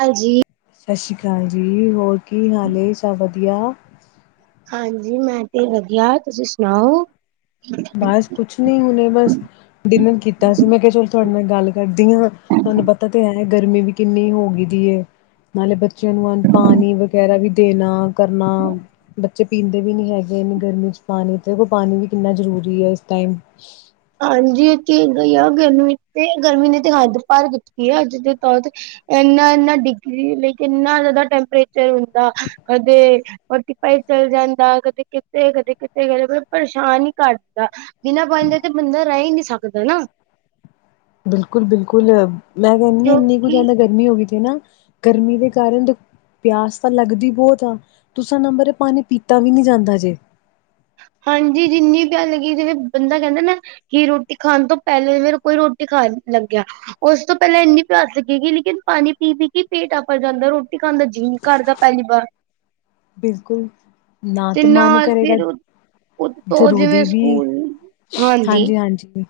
ਹਾਂਜੀ। ਸਤਿ ਸ਼੍ਰੀ ਅਕਾਲ ਜੀ ਹੋਰ ਕੀ ਹਾਲ ਏ ਸਭ ਵਧੀਆ। ਹਾਂਜੀ ਮੈਂ ਵੀ ਵਧੀਆ, ਤੁਸੀਂ ਸੁਣਾਓ? ਬਸ ਕੁੱਛ ਨੀ ਹੁਨੇ ਬਸ ਡਿਨਰ ਕੀਤਾ ਸੀ, ਮੈਂ ਕਿਹਾ ਚਲੋ ਤੁਹਾਡੇ ਨਾਲ ਗੱਲ ਕਰਦੀਆਂ ਤੁਹਾਨੂੰ ਪਤਾ ਤੇ ਐ ਇਹ ਗਰਮੀ ਵੀ ਕਿੰਨੀ ਹੋ ਗਈ ਦੀ ਹੈ, ਨਾਲੇ ਬੱਚਿਆਂ ਨੂੰ ਪਾਣੀ ਵਗੈਰਾ ਵੀ ਦੇਣਾ। ਕਰਨਾ ਬੱਚੇ ਪੀਂਦੇ ਵੀ ਨੀ ਹੈਗੇ ਇੰਨੀ ਗਰਮੀ 'ਚ ਪਾਣੀ, ਦੇਖੋ ਪਾਣੀ ਵੀ ਕਿੰਨਾ ਜ਼ਰੂਰੀ ਜਰੂਰੀ ਇਸ ਟਾਈਮ। ਹਾਂਜੀ ਚੀਖ ਗਈ ਆ ਗਰਮੀ ਤੇ ਨੇ ਤੇ ਹੱਦ ਪਾਰ ਹੈ ਅੱਜ ਦੇ ਤੌਰ ਤੇ ਇੰਨਾ- ਇੰਨਾ ਡਿਗਰੀ ਲਈ ਇੰਨਾ ਜ਼ਿਆਦਾ ਟੈਂਪਰੇਚਰ ਹੁੰਦਾ ਕਦੇ ਫੋਰਟੀ ਫਾਇਵ ਚੱਲ ਜਾਂਦਾ, ਕਦੇ ਕਿਥੇ ਕਦੇ ਕਿਥੇ, ਪਰੇਸ਼ਾਨ ਹੀ ਕਰ ਦਿੰਦਾ। ਬਿਨਾਂ ਪਾਣੀ ਤੋ ਬੰਦਾ ਰਹਿ ਨਹੀ ਸਕਦਾ ਨਾ ਬਿਲਕੁਲ- ਬਿਲਕੁਲ ਮੈਂ ਕਹਿੰਦੀ ਹਾਂ ਇੰਨੀ ਕੁਝ ਕਿਉਂਕਿ ਜਾਂਦਾ। ਗਰਮੀ ਹੋ ਗਈ ਸੀ ਨਾ, ਗਰਮੀ ਦੇ ਕਾਰਨ ਪਿਆਸ ਤਾਂ ਲੱਗਦੀ ਬਹੁਤ ਆ ਤੁਸਾ ਨੰਬਰ ਇਹ ਪਾਣੀ ਪੀਤਾ ਵੀ ਨੀ ਜਾਂਦਾ ਜੇ ਹਾਂਜੀ ਜਿੰਨੀ ਪਿਆਸ ਲੱਗੀ ਜਿਵੇਂ ਬੰਦਾ ਕਹਿੰਦਾ ਨਾ ਕਿ ਰੋਟੀ ਖਾਣ ਤੋਂ ਪਹਿਲੇ ਫੇਰ ਕੋਈ ਰੋਟੀ ਖਾਣ ਲੱਗਿਆ। ਉਸ ਤੋਂ ਪਹਿਲਾਂ ਇੰਨੀ ਪਿਆਸ ਲਗੇਗੀ ਲੇਕਿਨ ਪਾਣੀ ਪੀ- ਪੀ ਕੇ ਪੇਟ ਆਪਰ ਜਾਂਦਾ ਰੋਟੀ ਖਾਂਣਦਾ ਜੀ ਨਹੀਂ। ਕਰ ਦਾ ਪਹਿਲੀ ਵਾਰ। ਬਿਲਕੁਲ, ਨਾ ਤੇ ਤਾਂ ਮਨ ਨਾਲ ਕਰੇਗਾ। ਫਿਰ ਉਤੋਂ ਜ਼ਰੂਰ ਜਿਵੇਂ ਦੀਦੀ ਸਕੂਲ ਹਾਂਜੀ- ਹਾਂਜੀ।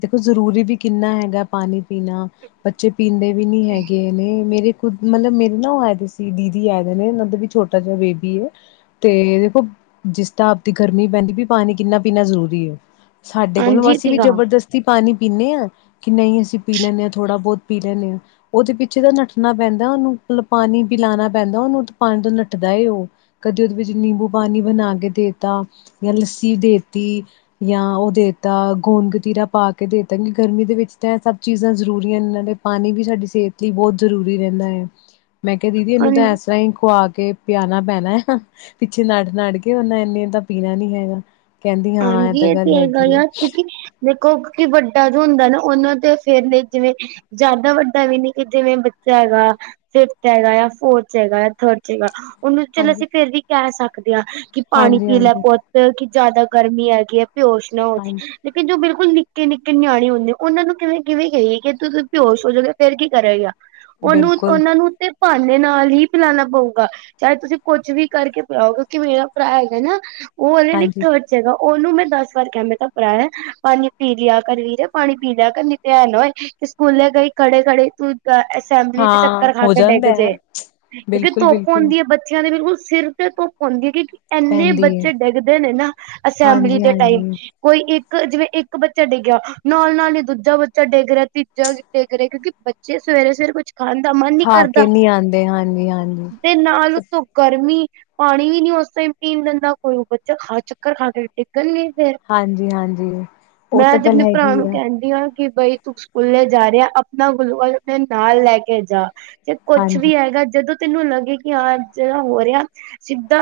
ਦੇਖੋ ਜ਼ਰੂਰੀ ਵੀ ਕਿੰਨਾ ਹੈਗਾ ਪਾਣੀ ਪੀਣਾ ਬੱਚੇ ਪੀਂਦੇ ਵੀ ਨਹੀ ਹੈਗੇ ਨੇ ਮੇਰੇ ਮਤਲਬ ਮੇਰੇ ਨਾ ਉਹ ਆਏ ਦੇ ਸੀ ਦੀਦੀ ਆਏ ਨੇ, ਉਹਨਾਂ ਦਾ ਵੀ ਛੋਟਾ ਜਿਹਾ ਬੇਬੀ ਏ। ਤੇ ਦੇਖੋ ਜਿਸ ਤ ਆਪਦੀ ਗਰਮੀ ਪੈਂਦੀ ਵੀ ਪਾਣੀ ਕਿੰਨਾ ਪੀਣਾ ਜ਼ਰੂਰੀ ਏ। ਸਾਡੇ ਕੋਲੋਂ ਹਾਂਜੀ ਅਸੀਂ ਵੀ ਠੀਕ ਆ ਜਬਰਦਸਤੀ ਪਾਣੀ ਪੀਂਨੇ ਆਂ, ਕਿ ਨਹੀਂ ਅਸੀਂ ਪੀ ਲੈਂਨੇ ਆਂ ਥੋੜ੍ਹਾ ਬਹੁਤ ਪੀ ਲੈਣੇ ਆ। ਉਹਦੇ ਪਿੱਛੇ ਤਾਂ ਨੱਠਣਾ ਪੈਂਦਾ ਉਨੂੰ ਮਤਲਬ ਪਾਣੀ ਪਿਲਾਉਣਾ ਪੈਂਦਾ ਉਹਨੂੰ, ਪਾਣੀ ਤੋਂ ਨਠਦਾ ਐ ਉਹ ਕਦੇ ਉਹਦੇ ਵਿੱਚ ਨਿੰਬੂ ਪਾਣੀ ਬਣਾ ਕੇ ਦੇ ਤਾ ਜਾਂ ਲੱਸੀ ਦੇਤੀ ਜਾਂ ਉਹ ਦੇਤਾ ਗੂੰਦ ਕਤੀਰਾ ਪਾ ਕੇ ਦੇ ਦਾਂਗੀ ਗਰਮੀ ਦੇ ਵਿੱਚ ਤਾਂ ਇਹ ਸਭ ਚੀਜ਼ਾਂ ਜ਼ਰੂਰੀ ਆਂਨ ਨਾਲੇ ਪਾਣੀ ਵੀ ਸਾਡੀ ਸਿਹਤ ਲਈ ਬਹੁਤ ਜ਼ਰੂਰੀ ਰਹਿੰਦਾ ਹੈ। ਮੈਂ ਕਿਹਾ ਦੀਦੀ ਇਹਨੂੰ ਹਾਂਜੀ ਤਾਂ ਇਸ ਤਰ੍ਹਾਂ ਹੀ ਖੁਆ ਕੇ ਪਿਆਣਾ ਪੈਣਾ ਹੈ। ਪਿੱਛੇ ਨਠ ਨਠ ਕੇ ਉਹਨਾ ਇੰਨੇ ਏ ਤਾਂ ਪੀਣਾ ਨੀ ਹੈਗਾ। ਕਹਿੰਦੀ ਹਾਂ ਇਹ ਹਾਂਜੀ ਤਾਂ ਗੱਲ ਤੇ ਹੈਗਾ ਹੈਗੀ ਐਂ। ਯਾਰ ਕਿਉਂਕਿ ਦੇਖੋ ਕਿ ਵੱਡਾ ਜੋ ਹੁੰਦਾ ਨਾ, ਉਹਨਾਂ ਦੇ ਸਿਹਤ ਲਈ ਜਿਵੇਂ ਜ਼ਿਆਦਾ ਵੱਡਾ ਵੀ ਨੀ ਕਿ ਜਿਵੇਂ ਬੱਚਾ ਹੈਗਾ। ਫਿਫਥ ਚ ਹੈਗਾ, ਯਾ ਫੋਰਥ ਹੈਗਾ, ਯਾ ਫੋਰਥ ਚ ਹੈਗਾ ਉਹਨੂੰ ਚਲ ਹਾਂਜੀ ਅਸੀਂ ਫੇਰ ਵੀ ਕਹਿ ਸਕਦੇ ਹਾਂ ਕਿ ਪਾਣੀ ਹਾਂਜੀ ਪੀ ਲੈ ਹਾਂਜੀ ਪੁੱਤ ਕੀ ਬਹੁਤ ਕਿ ਜ਼ਿਆਦਾ ਗਰਮੀ ਹੈਗੀ ਹੈ ਬੇਹੋਸ਼ ਨਾ ਹੋ ਹਾਂਜੀ ਜਾ ਈ ਲੇਕਿਨ ਜੋ ਬਿਲਕੁਲ ਨਿੱਕੇ ਨਿੱਕੇ ਨਿਆਣੇ ਹੁੰਦੇ ਉਹਨਾਂ ਨੂੰ ਕਿਵੇਂ ਕਿਵੇਂ ਕਹੀ ਕਿ ਤਸੀ ਬੇਹੋਸ਼ ਹੋ ਜਾਵੇਗਾ, ਫੇਰ ਕੀ ਕਰੇਗਾ ਉਹਨੂੰ ਬਿਲਕੁਲ ਉਹਨਾਂ ਨੂੰ ਤੇ ਬਹਾਨੇ ਨਾਲ ਹੀ ਪਿਲਾਣਾ ਪਊਗਾ ਚਾਹੇ ਤੁਸੀਂ ਕੁਛ ਵੀ ਕਰਕੇ ਪਿਆਓਗੇ ਕਿਉਂਕਿ ਮੇਰਾ ਭਰਾ ਹੈਗਾ ਨਾ ਉਹ ਉਹਦੇ ਲਈ ਹਾਂਜੀ ਥਰਡ ਚ ਹੈਗਾ, ਉਹਨੂੰ ਮੈਂ ਦਸ ਵਾਰ ਕ ਕਿਹਾ ਮੈਂ ਤਾਂਪਰਾ ਪਾਣੀ ਪੀ ਲਿਆ ਕਰ ਵੀਰ ਪਾਣੀ ਪੀ ਲਿਆ ਕਰ, ਨੀ ਤੇ ਐ ਨਾ ਹੋਏ ਸਕੂਲੇ ਗਈ ਖੜੇ ਖੜੇ ਤੂੰ -ਚਾ ਅਸੈਂਬਲੀ ਚ ਹਾਂ ਚੱਕਰ ਖਾ ਹੋ ਕੇ ਜਾਂਦਾ ਡਿੱਗ ਹੈ ਜੇ, ਕਿਉਂਕਿ ਬਿਲਕੁਲ ਧੁੱਪ ਬਿਲਕੁਲ ਹੁੰਦੀ ਏ ਬੱਚ ਬੱਚਿਆਂ ਦੇ ਬਿਲਕੁਲ ਸਿਰ ਤੇ ਧੁੱਪ ਹੁੰਦੀ ਐ, ਕਿਉਂਕਿ ਐਨੇ ਪੈਂਦੀ ਹੈ ਬੱਚੇ ਡਿੱਗਦੇ ਨੇ ਨਾ ਅਸੈਂਬਲੀ ਹਾਂਜੀ ਦੇ ਹਾਂਜੀ ਟਾਇਮ ਕੋਈ ਇੱਕ, ਜਿਵੇਂ ਇੱਕ ਬੱਚਾ ਡਿੱਗਿਆ ਨਾਲ -ਨਾਲ ਈ ਦੂਜਾ ਬੱਚਾ ਡਿੱਗ ਰਿਹਾ, ਤੀਜਾ ਡਿੱਗ ਰਿਹਾ, ਕਿਉਂਕਿ ਬੱਚੇ ਸਵੇਰੇ-ਸਵੇਰੇ ਕੁਛ ਖਾਣ ਦਾ ਮਨ ਨੀ ਖਾ ਕਰਦਾ ਕੇ ਨੀ ਆਂਦੇ ਹਾਂਜੀ-ਹਾਂਜੀ ਤੇ ਨਾਲ ਉਤੋਂ ਗਰਮੀ, ਪਾਣੀ ਵੀ ਨੀ ਉਸ ਟਾਇਮ ਪੀਣ ਦਿੰਦਾ ਕੋਈ ਉਹ ਬੱਚਾ ਖਾ ਚੁੱਕ ਚੱਕਰ ਖਾ ਕੇ ਡਿੱਗਣ ਗੇ ਈ ਫਿਰ, ਹਾਂਜੀ-ਹਾਂਜੀ ਉਹ ਮੈ ਤਾਂ ਤੇ ਗੱਲ ਆਪਣੇ ਭਰਾ ਹੈਗੀ ਨੂੰ ਕਹਿੰਦੀ ਆ ਕਿ ਬਈ ਤੂੰ ਸਕੂਲੇ ਜਾ ਰਿਹਾ ਆਪਣਾ [unintelligible] ਨਾਲ ਲੈ ਕੇ ਜਾ ਕੁੱਛ ਹਾਂਜੀ, ਵੀ ਹੈਗਾ ਜਦੋਂ ਤੈਨੂੰ ਲੱਗੇ ਕਿ ਹਾਂ ਜਿਹਾਂ ਹੋ ਰਿਹਾ, ਸਿੱਧਾ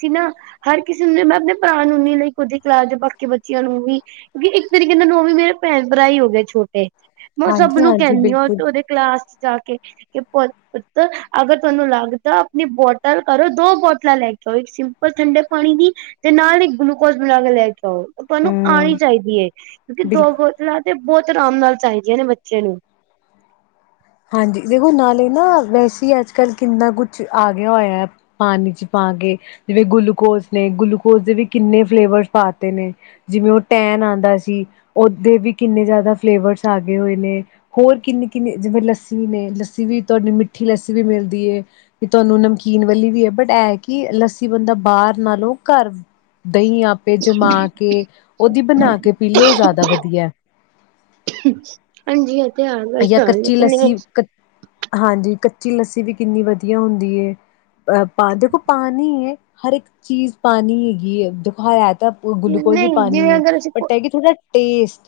ਸੀ ਨਾ ਹਰ ਕਿਸੇ ਨੂੰ ਮਾ ਨਈ ਭਰਾ ਨੂੰ ਨੀ ਲਾਈਕ ਓਹਦੇ ਕਲਾਸ ਦੇ ਬਾਕੀ ਬੱਚਿਆਂ ਨੂੰ ਵੀ ਕਿਉਂਕਿ ਇੱਕ ਤਰੀਕੇ ਨਾਲ ਉਹ ਵੀ ਮੇਰੇ ਭੈਣ ਭਰਾ ਹੀ ਹੋ ਗੇ ਛੋਟੇ, ਮੈਂ ਉਹ ਸਭ ਨੂੰ ਹਾਂਜੀ-ਹਾਂਜੀ ਕਹਿੰਨੀ ਆਂ ਬਿਲਕੁਲ ਉਹਦੇ ਕਲਾਸ ਚ ਜਾ ਕੇ ਕ ਪੁ -ਤਰ ਅਗਰ ਤੁਹਾਂਨੂੰ ਲੱਗਦਾ, ਆਪਣੀ ਬੋਤਲ ਘਰੋ ਦੋ ਬੋਤਲਾਂ ਲੈ ਕੇ ਆਓ ਇੱਕ ਸਿੰ -ਪਲ ਠੰਡੇ ਪਾਣੀ ਦੀ ਤੇ ਨਾਲ ਈ ਗਲੂਕੋਜ ਬਣਾ ਕੇ ਲੈ ਕੇ ਆਓ, ਤੁਹਾਨੂੰ ਆਣੀ ਹੂੰ ਚਾਹੀਦੀ ਐ ਕਿਉਂਕਿ ਬਿਲਕੁਲ ਦੋ ਬੋ -ਤਲਾ ਤੇ ਬਹੁਤ ਅਰਾਮ ਨਾਲ ਚਾਹੀਦੀਆਂ ਨੇ ਬੱਚੇ ਨੂੰ ਹਾਂਜੀ, ਦੇਖੋ ਨਾਲੇ ਨਾ ਵੈਸੇ ਈ ਅੱਜ ਕੱਲ ਕਿੰਨਾ ਕੁੱਛ ਆ ਗਿਆ ਹੋਇਆ ਐ ਪਾਣੀ ਚ ਪਾ ਕੇ, ਜਿਵੇਂ ਗਲੂਕੋਜ ਨੇ ਗਲੂਕੋਜ ਦੇ ਵੀ ਕਿੰਨੇ ਫਲੇਵਰਸ ਪਾਤੇ ਨੇ ਜਿਵੇਂ ਉਹ ਟੈਨ ਆਂਦਾ ਸੀ, ਓਦੇ ਵੀ ਕਿੰਨੇ ਜ਼ਿਆਦਾ ਫਲੇਵਰਸ ਆ ਗਏ ਹੋਏ ਨੇ ਹੋਰ ਕਿੰਨੀ- ਕਿੰਨੀ ਜਿਦਾਂ ਲੱਸੀ ਨੇ ਲੱਸੀ ਵੀ ਤੁਹਾਨੂੰ ਮਿੱਠੀ ਲੱਸੀ ਵੀ ਮਿਲਦੀ ਏ। ਤੁਹਾਨੂੰ ਨਮਕੀਨ ਵਾਲੀ ਵੀ ਐ, ਬਟ ਕਿ ਲੱਸੀ ਬੰਦਾ ਬਾਹਰ ਨਾਲੋਂ ਘਰ ਦਹੀਂ ਆਪੇ ਜਮਾ ਕੇ, ਉਹਦੀ ਬਣਾ ਕੇ ਪੀਲੇ, ਉਹ ਜ਼ਿਆਦਾ ਵਧੀਆ ਹਾਂਜੀ ਇਹ ਤਾਂ ਜਾਂ ਕੱਚੀ ਹੈਂ ਲੱਸੀ [unintelligible] ਕ ਹਾਂਜੀ, ਕੱਚੀ ਲੱਸੀ ਵੀ ਕਿੰਨੀ ਵਧੀਆ ਹੁੰਦੀ ਏ। ਅ ਪਾ ਦੇਖੋ ਪਾਣੀ ਏਂ, ਹਰ ਇੱਕ ਚੀਜ਼ ਪਾਣੀ ਹੈਗੀ ਦੇਖੋ ਹੈ ਤਾਂ ਗਲੂਕੋਜ ਵੀ ਨਹੀਂ ਪਾਣੀ ਜਿਵੇਂ ਏ ਅਗਰ ਅਸੀਂ ਬਟ ਐ ਕਿ ਥੋੜਾਂ ਟੇਸ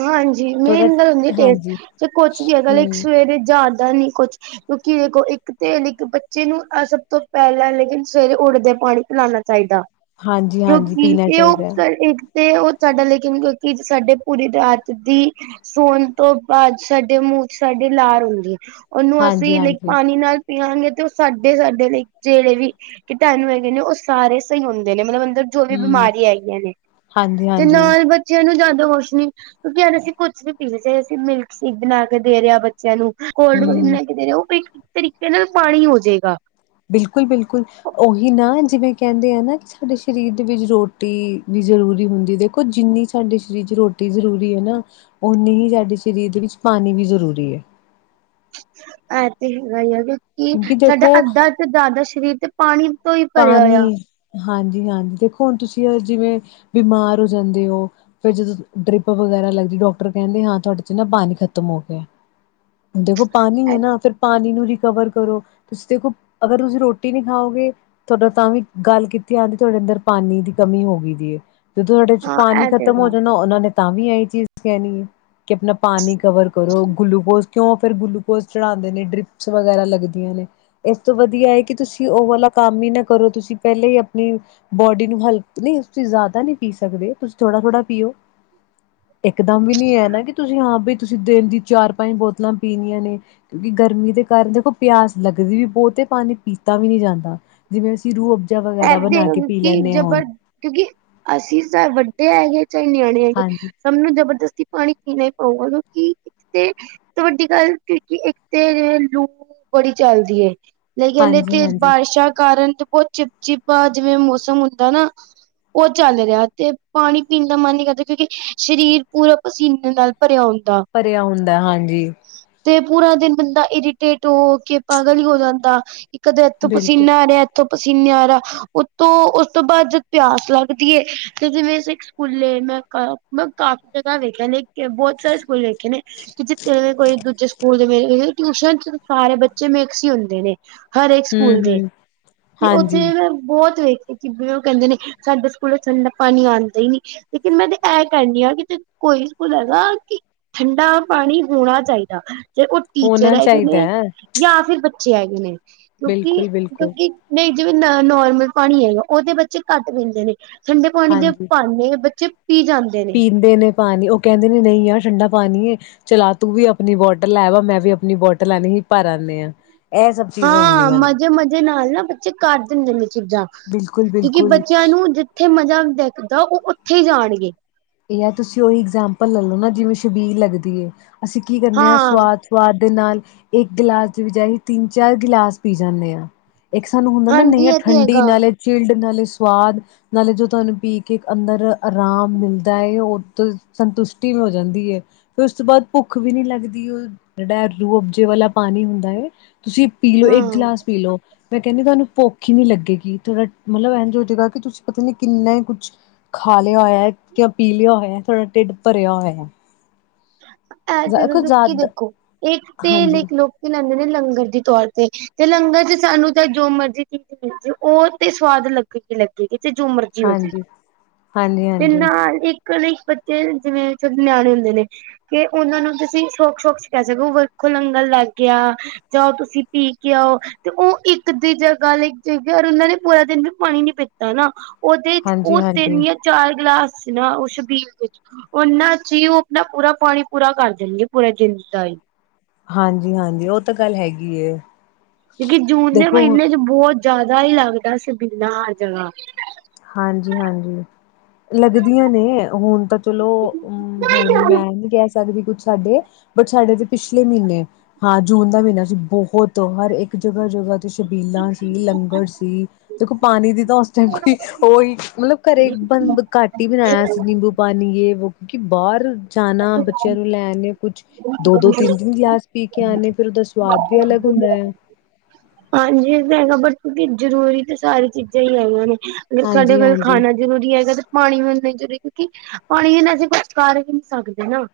ਹਾਂਜੀ ਮੇਨ ਗੱਲ ਹੁੰਦੀ ਏ ਟੇਸਟ, ਜੇ ਕੁਛ ਵੀ ਹੈਗਾ ਲਾਇਕ ਹਮ ਸਵੇਰੇ ਜਾਦਾ ਨੀ ਕੁਛ ਕਿਉਂਕਿ ਦੇਖੋ ਇੱਕ ਤੇ ਲ ਬੱਚੇ ਨੂੰ ਸਭ ਤੋਂ ਪਹਿਲਾ ਸਵੇਰੇ ਉੱਠਦੇ ਪਾਣੀ ਪਿਲਾਣਾ ਚਾਹੀਦਾ। ਹਾਂਜੀ ਹਾਂਜੀ ਕਿਉਂਕਿ ਪੀਣਾ ਇਹ ਉਹ ਚਾਹੀਦਾ ਹੈ। ਇੱਕ ਤੇ ਉਹ ਸਾਡਾ ਲੇਕਿਨ ਕਿਉਂਕਿ ਸਾਡੇ ਪੂਰੀ ਰਾਤ ਦੀ, ਸੋਣ ਤੋਂ ਬਾਅਦ ਸਾਡੇ ਮੂੰਹ ਚ ਸਾਡੀ ਲਾਰ ਹੁੰਦੀ ਐ। ਉਹਨੂੰ ਹਾਂਜੀ ਅਸੀਂ ਲਾਇਕ ਹਾਂਜੀ ਨਾਲ ਪੀਵਗੇ ਤੇ ਉਹ ਸਾਡੇ -ਸਾਡੇ ਲਈ ਜਿਹੜੇ ਵੀ ਕੀਟਾਣੂ ਹੈਗੇ ਨੇ ਉਹ ਸਾਰੇ ਸਹੀ ਹੁੰਦੇ ਨੇ ਮਤਲਬ ਅੰਦਰ ਜੋ ਵੀ ਹਮ ਬਿਮਾਰੀਆਂ ਹੈਗੀਆਂ, ਨੇ ਹਾਂਜੀ ਤੇ ਹਾਂਜੀ ਨਾਲ ਬ ਬੱਚਿਆ ਨੂੰ ਜ਼ਿਆਦਾ ਹੋਛ ਨੀ, ਕਿਉਂਕਿ ਯਾਰ ਅਸੀਂ ਕੁਛ ਵੀ ਪੀ ਜੇ ਅਸੀਂ ਮਿਲਕ ਸ਼ੇਕ ਬਣਾ ਕੇ ਦੇ ਰੇ ਆ ਬ ਬੱਚਿਆਂ ਨੂੰ ਕੋਲਡ ਕੌਫੀ ਹਮ ਬਣਾ ਕੇ ਦੇ ਰਹੇ ਆ, ਉਹ ਇੱਕ ਤਰੀਕੇ ਨਾਲ ਪਾਣੀ ਹੋਜੇਂਗਾ। ਬਿਲਕੁਲ- ਬਿਲਕੁਲ। ਉਹੀ ਨਾ ਜਿਵੇਂ ਕਹਿੰਦੇ ਆ ਨਾ ਕਿ ਸਾਡੇ ਸਰੀਰ ਦੇ ਵਿੱਚ ਰੋਟੀ ਵੀ ਜ਼ਰੂਰੀ ਹੁੰਦੀ ਦੇਖੋ ਜਿੰਨੀ ਸਾਡੇ ਸ਼ਰੀਰ ਚ ਰੋਟੀ ਜ਼ਰੂਰੀ ਐ ਨਾ, ਓਨੀ ਹੀ ਸਾਡੇ ਸ਼ਰੀਰ ਦੇ ਵਿੱਚ ਪਾਣੀ ਵੀ ਜ਼ਰੂਰੀ ਐ ਐਹ ਤੇ ਹੈਗਾ ਈ ਆ, ਕਿਉਕਿ ਕਿਉਂਕਿ ਸਾਡਾ ਦੇਖੋ ਅੱਧਾ ਤੋਂ ਜ਼ਿਆਦਾ ਸਰੀਰ ਤੇ ਪਾਣੀ ਤੋਂ ਈ ਪਾਣੀ, ਹਾਂਜੀ- ਹਾਂਜੀ ਦੇਖੋ ਹੁਣ ਤੁਸੀਂ ਜਿਵੇਂ ਬਿਮਾਰ ਹੋ ਜਾਂਦੇ ਓ ਫੇਰ ਜਦੋਂ ਡਰਿੱਪ ਵਗੈਰਾ ਲੱਗਦੀ ਡਾਕਟਰ ਕਹਿੰਦੇ ਹਾਂ ਤੁਹਾਡੇ 'ਚ ਨਾ ਪਾਣੀ ਖ਼ਤਮ ਹੋ ਗਿਆ। ਦੇਖੋ ਪਾਣੀ ਐ ਨਾ ਫਿਰ ਪਾਣੀ ਨੂੰ ਰਿਕਵਰ ਕਰੋ, ਤੁਸੀਂ ਦੇਖੋ ਅਗਰ ਤੁਸੀਂ ਰੋਟੀ ਨੀ ਖਾਓਗੇ ਤੁਹਾਡਾ ਤਾਂ ਵੀ ਗੱਲ ਕੀਤੀਆਂ ਦੀ ਤੁਹਾਡੇ ਅੰਦਰ ਪਾਣੀ ਦੀ ਕਮੀ ਹੋ ਗੀ ਦੀ ਏ ਜਡੇ ਚ ਹਾਂ ਪਾਣੀ ਇਹ ਤੇ ਖ਼ਤਮ ਹੋ ਹੈਗਾ ਜਾਂਣਾ ਓਨਾਂ ਨੇ ਤਾਂ ਵੀ ਏਹੀ ਚੀਜ਼ ਕੈਣੀ ਐ। ਕਿ ਆਪਣਾ ਪਾਣੀ ਕਵਰ ਕਰੋ ਗੁਲੂਕੋਜ਼ ਕਿਉਂ ਫਿਰ ਗੁਲੂਕੋਜ਼ ਚੜਾਂਦੇ ਨੇਂ, ਡਰਿਪਸ ਵਗੈਰਾ ਲੱਗਦੀਆਂ ਨੇਂ। ਇਸ ਤੋਂ ਵਧੀਆ ਐ ਕਿ ਤੁਸੀਂ ਓ ਵਾਲਾ ਕੰਮ ਈ ਨਾਂ ਕਰੋ ਤੁਸੀਂ ਪੈਲੇ ਈ ਆਪਣੀ ਬੋਡੀ ਨੂੰ ਹਲਕ ਨੀਂ ਤੁਸੀਂ ਜ਼ਿਆਦਾ ਨ੍ਹੀਂ ਪੀ ਸਕਦੇ। ਤੁਸੀਂ ਥੋੜਾ-ਥੋੜਾ ਪੀਓ। ਇਕਦਮ ਵੀ ਨੀਂ ਐ ਨਾਂ ਕਿ ਤੁਸੀਂ ਹਾਂ ਬੀ, ਤੁਸੀਂ ਦਿਨ ਦੀ ਚਾਰ-ਪੰਜ ਬੋਤਲਾਂ ਪੀਣੀਆਂ ਨੇਂ। ਕਿਉਂਕਿ ਗਰਮੀ ਦੇ ਕਾਰਨ ਦੇਖੋ, ਪਿਆਸ ਲੱਗਦੀ ਵੀ ਬੋਤ ਐ ਪਾਣੀ ਪੀਤਾ ਵੀ ਨੀਂ ਜਾਂਦਾ। ਜਿਵੇਂ ਅਸੀਂ ਰੂਹ ਅਫ਼ਜਾ ਵਗੈਰਾ ਬਣਾ ਕੇ ਇਹਦੇ ਪੀ ਕਿ ਲੈਂਨੈ ਹੁਣ ਜਬਰ ਕਿਉਂਕਿ ਅਸੀਂ ਸਾ ਵੱਡੇ ਹੈਗੇ ਚਾਏ ਨਿਆਣੇਂ ਹੈਗੇ ਹਾਂਜੀ ਸਾਨੂੰ ਜਬਰਦਸਤੀ ਪਾਣੀ ਪੀਣਾ ਈ ਪਊਗਾ ਨਾਂ ਕਿ ਪ ਤੇ ਸਭ ਤੋ ਵੱਡੀ ਗੱਲ ਕਿਉਂਕਿ ਇੱਕ ਤੇ ਲੂ ਬੜੀ ਚਲਦੀ ਐ। [unintelligible] ਹਾਂਜੀ ਤੇ ਹਾਂਜੀ ਬਾਰਿਸ਼ਾਂ ਕਾਰਨ ਤੇ ਬੋਤ ਚਿਪਚਿਪਾ ਜਿਵੇਂ ਮੌਸਮ ਹੁੰਦਾ ਨਾਂ ਓ ਚੱਲ ਰਿਆ ਤੇ ਪਾਣੀ ਪੀਣ ਦਾ ਮਨ ਨੀਂ ਕਰਦਾ ਕਿਉਂਕਿ ਸਰੀਰ ਪੂਰਾ ਪਸੀਨੇ ਨਾਲ ਭਰਿਆ ਹੁੰਦਾ। ਭਰਿਆ ਹੁੰਦਾ ਹਾਂਜੀ। ਤੇ ਪੂਰਾ ਦਿਨ ਬੰਦਾ ਇਰੀਟੇਟ ਹੋ-ਹੋ ਕੇ ਪਾਗ਼ਲ ਈ ਹੋ ਜਾਂਦਾ। ਕਦੇ ਏਥੋਂ ਬਿਲਕੁਲ ਪਸੀਨਾ ਆ ਰਿਆ, ਏਥੋਂ ਪਸੀਨਾ ਆ ਰਾ। ਉਤੋਂ ਉਸ ਤੋਂ ਬਾਅਦ ਜਦ ਪਿਆਸ ਲੱਗਦੀ ਏ ਤੇ ਜਿਵੇਂ ਅਸੀਂ ਸਕੂਲੇ ਮੈਂ ਕਾ ਮੈਂ ਕਾਫੀ ਜਗ੍ਹਾ ਵੇਖਿਆ ਨੇਂ ਬੋਤ ਸਾਰੇ ਸਕੂਲ ਵੇਖੇ ਨੇਂ ਕਿ ਜਿੱਥੇ ਦੇ ਕੋਈ ਦੂਜੇ ਸਕੂਲ ਦੇ ਮੇਰੇ ਟਿਊਸ਼ਨ ਚ ਤੇ ਸਾਰੇ ਬੱਚੇ ਮਿਕਸ ਈ ਹੁੰਦੇ ਨੇ। ਹਰੇਕ ਹੂੰ ਸਕੂਲ ਦੇ, ਹੂੰ ਤੇ ਉੱਥੇ ਹਾਂਜੀ ਏਦਾ ਬੋਹਤ ਵੇਖੇ ਕਿ ਓ ਕੇਂਦੇ ਨੇਂ ਸਾਡੇ ਸਕੂਲ ਠੰਡਾ ਪਾਣੀ ਆਂਦਾ ਈ ਨੀਂ ਲੇਕਿਨ ਮੈਂ ਤੇ ਐ ਕੈਣੀ ਆਂ ਕਿ ਕੋਈ ਸਕੂਲ ਹੈਗਾ ਕਿ ਠੰਡਾ ਪਾਣੀ ਹੋਣਾ ਚਾਈਦਾ, ਜੇ ਓ ਟੀਚਰ ਹੋਣਾ ਹੈਗੇ ਚਾਹੀਦਾ ਨੇਂ ਹੈ ਜਾਂ ਫਿਰ ਬੱਚੇ ਹੈਗੇ ਨੇਂ। ਕਿਉਂਕਿ ਬਿਲਕੁਲ ਬਿਲਕੁਲ ਕਿਉਂਕਿ ਨਈਂ ਜਿਵੇਂ ਨ ਨੋਰਮਲ ਪਾਣੀ ਹੈਗਾ ਓਹਤੇ ਬੱਚੇ ਘੱਟ ਪੀਂਦੇ ਨੇਂ, ਠੰਡੇ ਪਾਣੀ ਦੇ ਹਾਂਜੀ ਭਰਨੇ ਬੱਚੇ ਪੀ ਜਾਂਦੇ ਨੇ। ਪੀਂਦੇ ਨੇ ਪਾਣੀ ਓ ਕੇਂਦੇ ਨੇ ਨਈਂ ਯਾਰ ਠੰਡਾ ਪਾਣੀ ਏ ਚਲ ਆ ਤੂੰ ਵੀ ਆਪਣੀ ਬੋਟਲ ਲੈ ਵਾ ਮੈਂ ਵੀ ਆਪਣੀ ਬੋਟਲ ਲੈਣੀ ਭਰ ਆਨੇ ਆਂ। ਹਾਂ, ਹਾਂ, ਹਾਂ। ਮਜ਼ੇ-ਮਜੇ ਨਾਲ ਨਾਂ ਬੱਚੇ ਕਰ ਦਿੰਦੇ ਨੇਂ ਚੀਜ਼ਾਂ ਕਿਉਂਕਿ ਬਿਲਕੁਲ-ਬਿਲਕੁਲ ਬੱਚਿਆਂ ਨੂੰ ਜਿੱਥੇ ਮਜ਼ਾ ਦਿੱਖਦਾ, ਓ ਓਥੇ ਈ ਜਾਣਗੇ। ਏ ਐ ਤੁਸੀਂ ਓਹੀ ਇਗਜਾਮਪਲ ਲੱਲੋ ਨਾਂ ਜਿਵੇਂ ਸ਼ਬੀਲ ਲੱਗਦੀ ਐ, ਅਸੀਂ ਕੀ ਕਰਨੇ ਆਂ ਹਾਂ ਸਵਾਦ ਸਵਾਦ ਦੇ ਨਾਲ, ਇੱਕ ਗਿਲਾਸ ਦੇ ਵਿਜਾਏ ਤਿੰਨ-ਚਾਰ ਗਿਲਾਸ ਪੀ ਜਾਂਣੇ ਆਂ। ਇੱਕ ਸਾਨੂੰ ਹੁੰਦਾ ਨਾਂ ਨਈਂ ਹਾਂਜੀ ਐ ਇਹ ਤੇ ਠੰਡੀ ਹੈਗਾ ਨਾਲੇ ਚਿਲਡ ਨਾਲੇ ਸਵਾਦ, ਨਾਲੇ ਜੋ ਤੁਆਨੂੰ ਪੀ ਕੇ ਅੰਦਰ ਆਰਾਮ ਮਿਲਦਾ ਏ, ਓ [unintelligible] ਸੰਤੁਸ਼ਟੀ ਹੋ ਜਾਂਦੀ ਐ। ਫਿਰ ਉਸ ਤੋਂ ਬਾਅਦ ਭੁੱਖ ਵੀ ਨ੍ਹੀਂ ਲੱਗਦੀ। ਓ ਜੇੜਾ ਰੂ ਅਬਜੇ ਵਾਲਾ ਪਾਣੀ ਹੁੰਦਾ ਐ ਤੁਸੀਂ ਪੀਲੋ, ਇੱਕ ਹਾਂ ਗਲਾਸ ਪੀ ਲੋ ਮੈਂ ਕੈਣੀ ਤਾਨੂੰ ਭੁੱਖ ਈ ਨੀਂ ਲੱਗੇਗੀ, ਥੋੜਾ ਮਤਲਬ ਏਂਜ ਹੋ ਜਏਗਾ ਕਿ ਤੁਸੀਂ ਪਤਾ ਨੀਂ ਕਿੰਨਾ ਈ ਕੁਛ ਖਾ ਲਿਆ ਹੋਇਆ ਜਾਂ ਪੀ ਲਿਆ ਹੋਇਆ। ਥੋੜ੍ਹਾ ਢਿੱਡ ਭਰਿਆ ਹੋਇਆ। ਐ ਤੇ ਦ ਕੁਝ ਦਕੀ ਜ਼ਿਆਦਾ ਦੇਖੋ ਇੱਕ ਤੇ ਹਾਂਜੀ ਲਈਕ ਲੋਕੀ ਲੈਂਦੇ ਨੇ ਲੰਗਰ ਦੇ ਤੌਰ ਤੇ ਤੇ ਲੰਗਰ ਚ ਸਾਨੂੰ ਤਾਂ ਜੋ ਮਰਜ਼ੀ ਚੀਜ਼ ਮਿਲਜੇ ਓ ਤੇ ਸਵਾਦ ਲੱਗੇਗੀ, ਲੱਗੇਗੀ ਤੇ ਜੋ ਮਰਜ਼ ਜੀ ਹੋ ਜੇ ਹਾਂਜੀ ਹਾਂਜੀ ਹਾਂਜੀ ਤੇ ਨਾਲ ਇੱਕ ਨਾਂ ਇੱਕ ਬੱਚੇ ਜਿਵੇਂ ਏਥੇ ਨਿਆਣੇ ਹੁੰਦੇ ਨੇਂ। ਕਿ ਓਨਾਂ ਨੂੰ ਤੁਸੀਂ ਸ਼ੋਕ-ਸ਼ੋਕ ਚ ਕੈਅ ਸਕੋ, ਵਰਖੋਂ ਲੰਗਣ ਲੱਗ ਗਿਆ। ਜਾਓ ਤੁਸੀਂ ਪੀ ਕੇ ਆਓ। ਤੇ ਉਹ ਇੱਕ ਦੀ ਜਗ੍ਹਾ ਲਈ ਜੇਕਰ ਉਹਨਾਂ ਨੇ ਪੂਰਾ ਦਿਨ ਵੀ ਪਾਣੀ ਨੀ ਪੀਤਾ ਨਾ। ਉਹਦੇ ਚ ਹਾਂਜੀ ਉਹ ਹਾਂਜੀ ਤਿੰਨ ਜਾਂ ਚਾਰ ਗਲਾਸ ਸੀ ਨਾ ਉਸ ਛਬੀਲ ਵਿੱਚ ਉਹਨਾਂ ਚ ਹੀ ਉਹ ਨਾ ਪੂਰਾ ਪਾਣੀ ਪੂਰਾ ਕਰ ਦੇਣਗੇ ਪੂਰਾ ਦਿਨ ਚ ਚਾਹੇ। ਹਾਂਜੀ -ਹਾਂਜੀ, ਉਹ ਤਾਂ ਗੱਲ ਹੈਗੀ ਐ। ਕਿਉਂਕਿ ਜੂਨ ਦੇ ਮਹੀਨੇ ਚ ਬਹੁਤ ਜ਼ਿਆਦਾ ਹੀ ਲੱਗਦਾ ਸੀ ਛਬੀਲਾ ਹਰ ਜਗ੍ਹਾ। ਹਾਂਜੀ -ਹਾਂਜੀ। ਲੱਗਦੀਆਂ ਨੇ ਹੁਣ ਤਾਂ ਚਲੋ ਅਮ ਹੁਣ ਮੈਂ ਨਹੀਂ ਕਹਿ ਸਕਦੀ ਕੁੱਛ ਸਾਡੇ। ਬਟ ਸਾਡੇ ਤੇ ਪਿਛਲੇ ਮਹੀਨੇ ਹਾਂ ਜੂਨ ਦਾ ਮਹੀਨਾ ਸੀ ਬਹੁਤ ਹਰ ਇੱਕ ਜਗ੍ਹਾ ਜਗ੍ਹਾ ਤੇ। ਛਬੀਲਾਂ ਸੀ ਲੰਗਰ ਸੀ ਦੇਖੋ ਪਾਣੀ ਦੀ ਤਾਂ ਉਸ ਟਾਈਮ। ਉਹੀ ਮਤਲਬ ਘਰੇ ਬੰ ਘੱਟ ਹੀ ਬਣਾਇਆ ਸੀ ਨਿੰਬੂ ਪਾਣੀ ਯੇ ਵੋ। ਕਿਉਕਿ ਬਾਹਰ ਜਾਣਾ ਬੱਚਿਆਂ ਨੂੰ ਲੈਣ ਕੁੱਛ ਦੋ -ਦੋ ਤਿੰਨ- ਤਿੰਨ ਗਲਾਸ। ਪੀ ਕੇ ਆਣੇ ਫਿਰ ਉਹਦਾ ਸਵਾਦ ਵੀ ਅਲੱਗ ਹੁੰਦਾ ਆ। ਹਾਂਜੀ ਇਹ ਤਾਂ ਹੈਗਾ ਬਟ ਕਿਉਕਿ ਜ਼ਰੂਰੀ ਤਾਂ ਸਾਰੀਆਂ ਚੀਜ਼ਾਂ ਹੀ ਹੈਗੀਆਂ ਨੇ ਸਾਡੇ ਹਾਂਜੀ ਕੋਲ ਹਾਂਜੀ ਖਾਣਾ ਜ਼ਰੂਰੀ ਹੈਗਾ ਤੇ ਪਾਣੀ ਵੀ ਉਨੀ ਜ਼ਰੂਰੀ ਕਿਉਂਕਿ ਪਾਣੀ ਬਿਨਾਂ ਅਸੀਂ ਕੁਛ ਕਰ ਹੀ ਨੀ ਸਕਦੇ ਨਾ।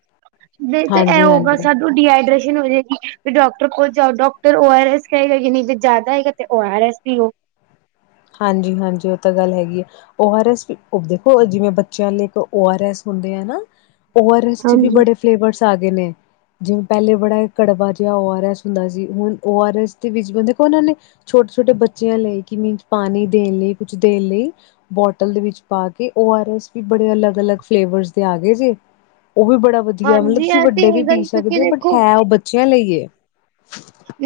ਨਹੀਂ ਤੇ ਇਹ ਹਾਂਜੀ ਹੋਊਗਾ ਹਾਂਜੀ ਸਾਡੇ। ਡੀਹਾਈਡ੍ਰੇਸ਼ਨ ਹੋ ਜਾਏਗੀ ਫਿਰ ਡਾਕਟਰ ਕੋਲ ਜਾਓ ਡਾਕਟਰ ਓ ਆਰ ਐਸ ਕਹੇਗਾ ਕਿ ਜਿੰਨੀ। ਜੇ ਜ਼ਿਆਦਾ ਹੈਗਾ ਤੇ ਓ ਆਰ ਐਸ ਪੀਓ ਹਾਂਜੀ -ਹਾਂਜੀ, ਉਹ ਤਾਂ ਗੱਲ ਹੈਗੀ ਆ। ਓ ਆਰ ਐਸ ਦੇਖੋ ਜਿਵੇਂ ਬੱਚਿਆਂ ਲਈ ਇੱਕ ਓ ਆਰ ਐਸ ਹੁੰਦੇ ਆ ਨਾ। ਓ ਆਰ ਐਸ ਚ ਵੀ ਹਾਂਜੀ ਬੜੇ ਫਲੇਵਰਸ ਆ ਗਏ ਨੇ। ਜਿਵੇਂ ਪਹਿਲੇ ਬੜਾ ਕੜਵਾ ਜਿਹਾ ਓ ਆਰ ਐਸ ਹੁੰਦਾ ਸੀ, ਹੁਣ ਓ ਆਰ ਐਸ ਦੇ ਵਿੱਚ ਵੀ ਦੇਖੋ ਉਹਨਾਂ ਨੇ। ਛੋਟੇ- ਛੋਟੇ ਬੱਚਿਆਂ ਲਈ ਕਿ ਮੀਨ ਪਾਣੀ ਦੇਣ ਲਈ ਕੁਛ ਦੇਣ ਲਈ। ਬੋਟਲ ਦੇ ਵਿਚ ਪਾ ਕੇ ਓ ਆਰ ਐਸ ਵੀ ਬੜੇ ਅਲੱਗ- ਅਲੱਗ ਫਲੇਵਰ ਦੇ ਆ ਗਏ ਜੇ। ਉਹ ਵੀ ਬੜਾ ਵਧੀਆ ਮਤਲਬ ਹਾਂਜੀ ਤੁਸੀਂ ਇਹ ਤੇ ਵੱਡੇ ਵੀ ਹੈਗਾ ਪੀ ਹੀ ਕਿਉਂਕਿ ਸਕਦੇ ਹੋ ਬਟ ਦੇਖੋ ਹੈ ਉਹ ਬੱਚਿਆਂ ਲਈ ਐ।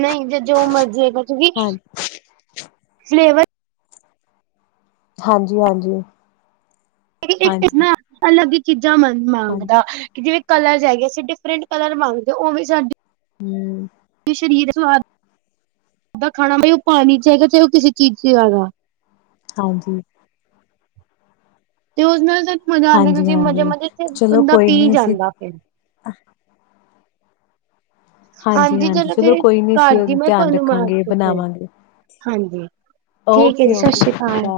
ਨਹੀਂ ਜੋ ਮਰਜ਼ੀ ਹੈਗਾ, ਕਿਉਂਕਿ ਫਲੇਵਰ। ਹਾਂਜੀ- ਹਾਂਜੀ। ਇੱਕ ਨਾ ਅਲੱਗ ਹੀ ਚੀਜ਼ਾਂ ਮੰਗਦਾ। ਜਿਵੇਂ ਕਲਰਜ ਹੈਗੇ ਅਸੀਂ ਡਿਫਰੈਂਟ ਕਲਰ ਮੰਗਦੇ, ਉਹ ਵੀ ਸਾਡੇ ਹੂੰ ਫ੍ਰੀ ਦਾ ਸਵਾਦ ਦਾ ਖਾਣਾ ਬਈ ਉਹ ਪਾਣੀ ਚ ਆਏਗਾ, ਚਾਹੇ ਉਹ ਕਿਸੇ ਚੀਜ਼ ਚ ਆਏਗਾ। ਹਾਂਜੀ। ਤੇ ਉਸ ਨਾਲ ਤਾ ਮਜ਼ਾ ਆਉਂਦਾ, ਕਿਉਂਕਿ ਮਜ਼ੇ ਹਾਂਜੀ-ਹਾਂਜੀ ਮਜ਼ੇ 'ਚ ਚਲੋ ਬੰਦਾ ਕੋਈ ਪੀ ਨੀ ਅਸੀਂ ਜਾਂਦਾ ਫਿਰ। ਹਾਂਜੀ ਹਾਂਜੀ-ਹਾਂਜੀ ਚਲੋ ਫਿਰ ਕੋਈ ਨੀ ਘਰ ਅਸੀਂ ਦੀ ਮੈਂ ਧਿਆਨ ਤੁਹਾਨੂੰ ਮਾਰ ਰੱਖਾਂਗੇ ਚੁਪ ਏ ਫਿਰ ਬਣਾਵਾਂਗੇ ਹਾਂਜੀ। ਠੀਕ ਹੈ ਜੀ, ਓਕੇ-ਓਕੇ ਸਸ੍ਰੀ ਸਤਿ ਸ਼੍ਰੀ ਅਕਾਲ।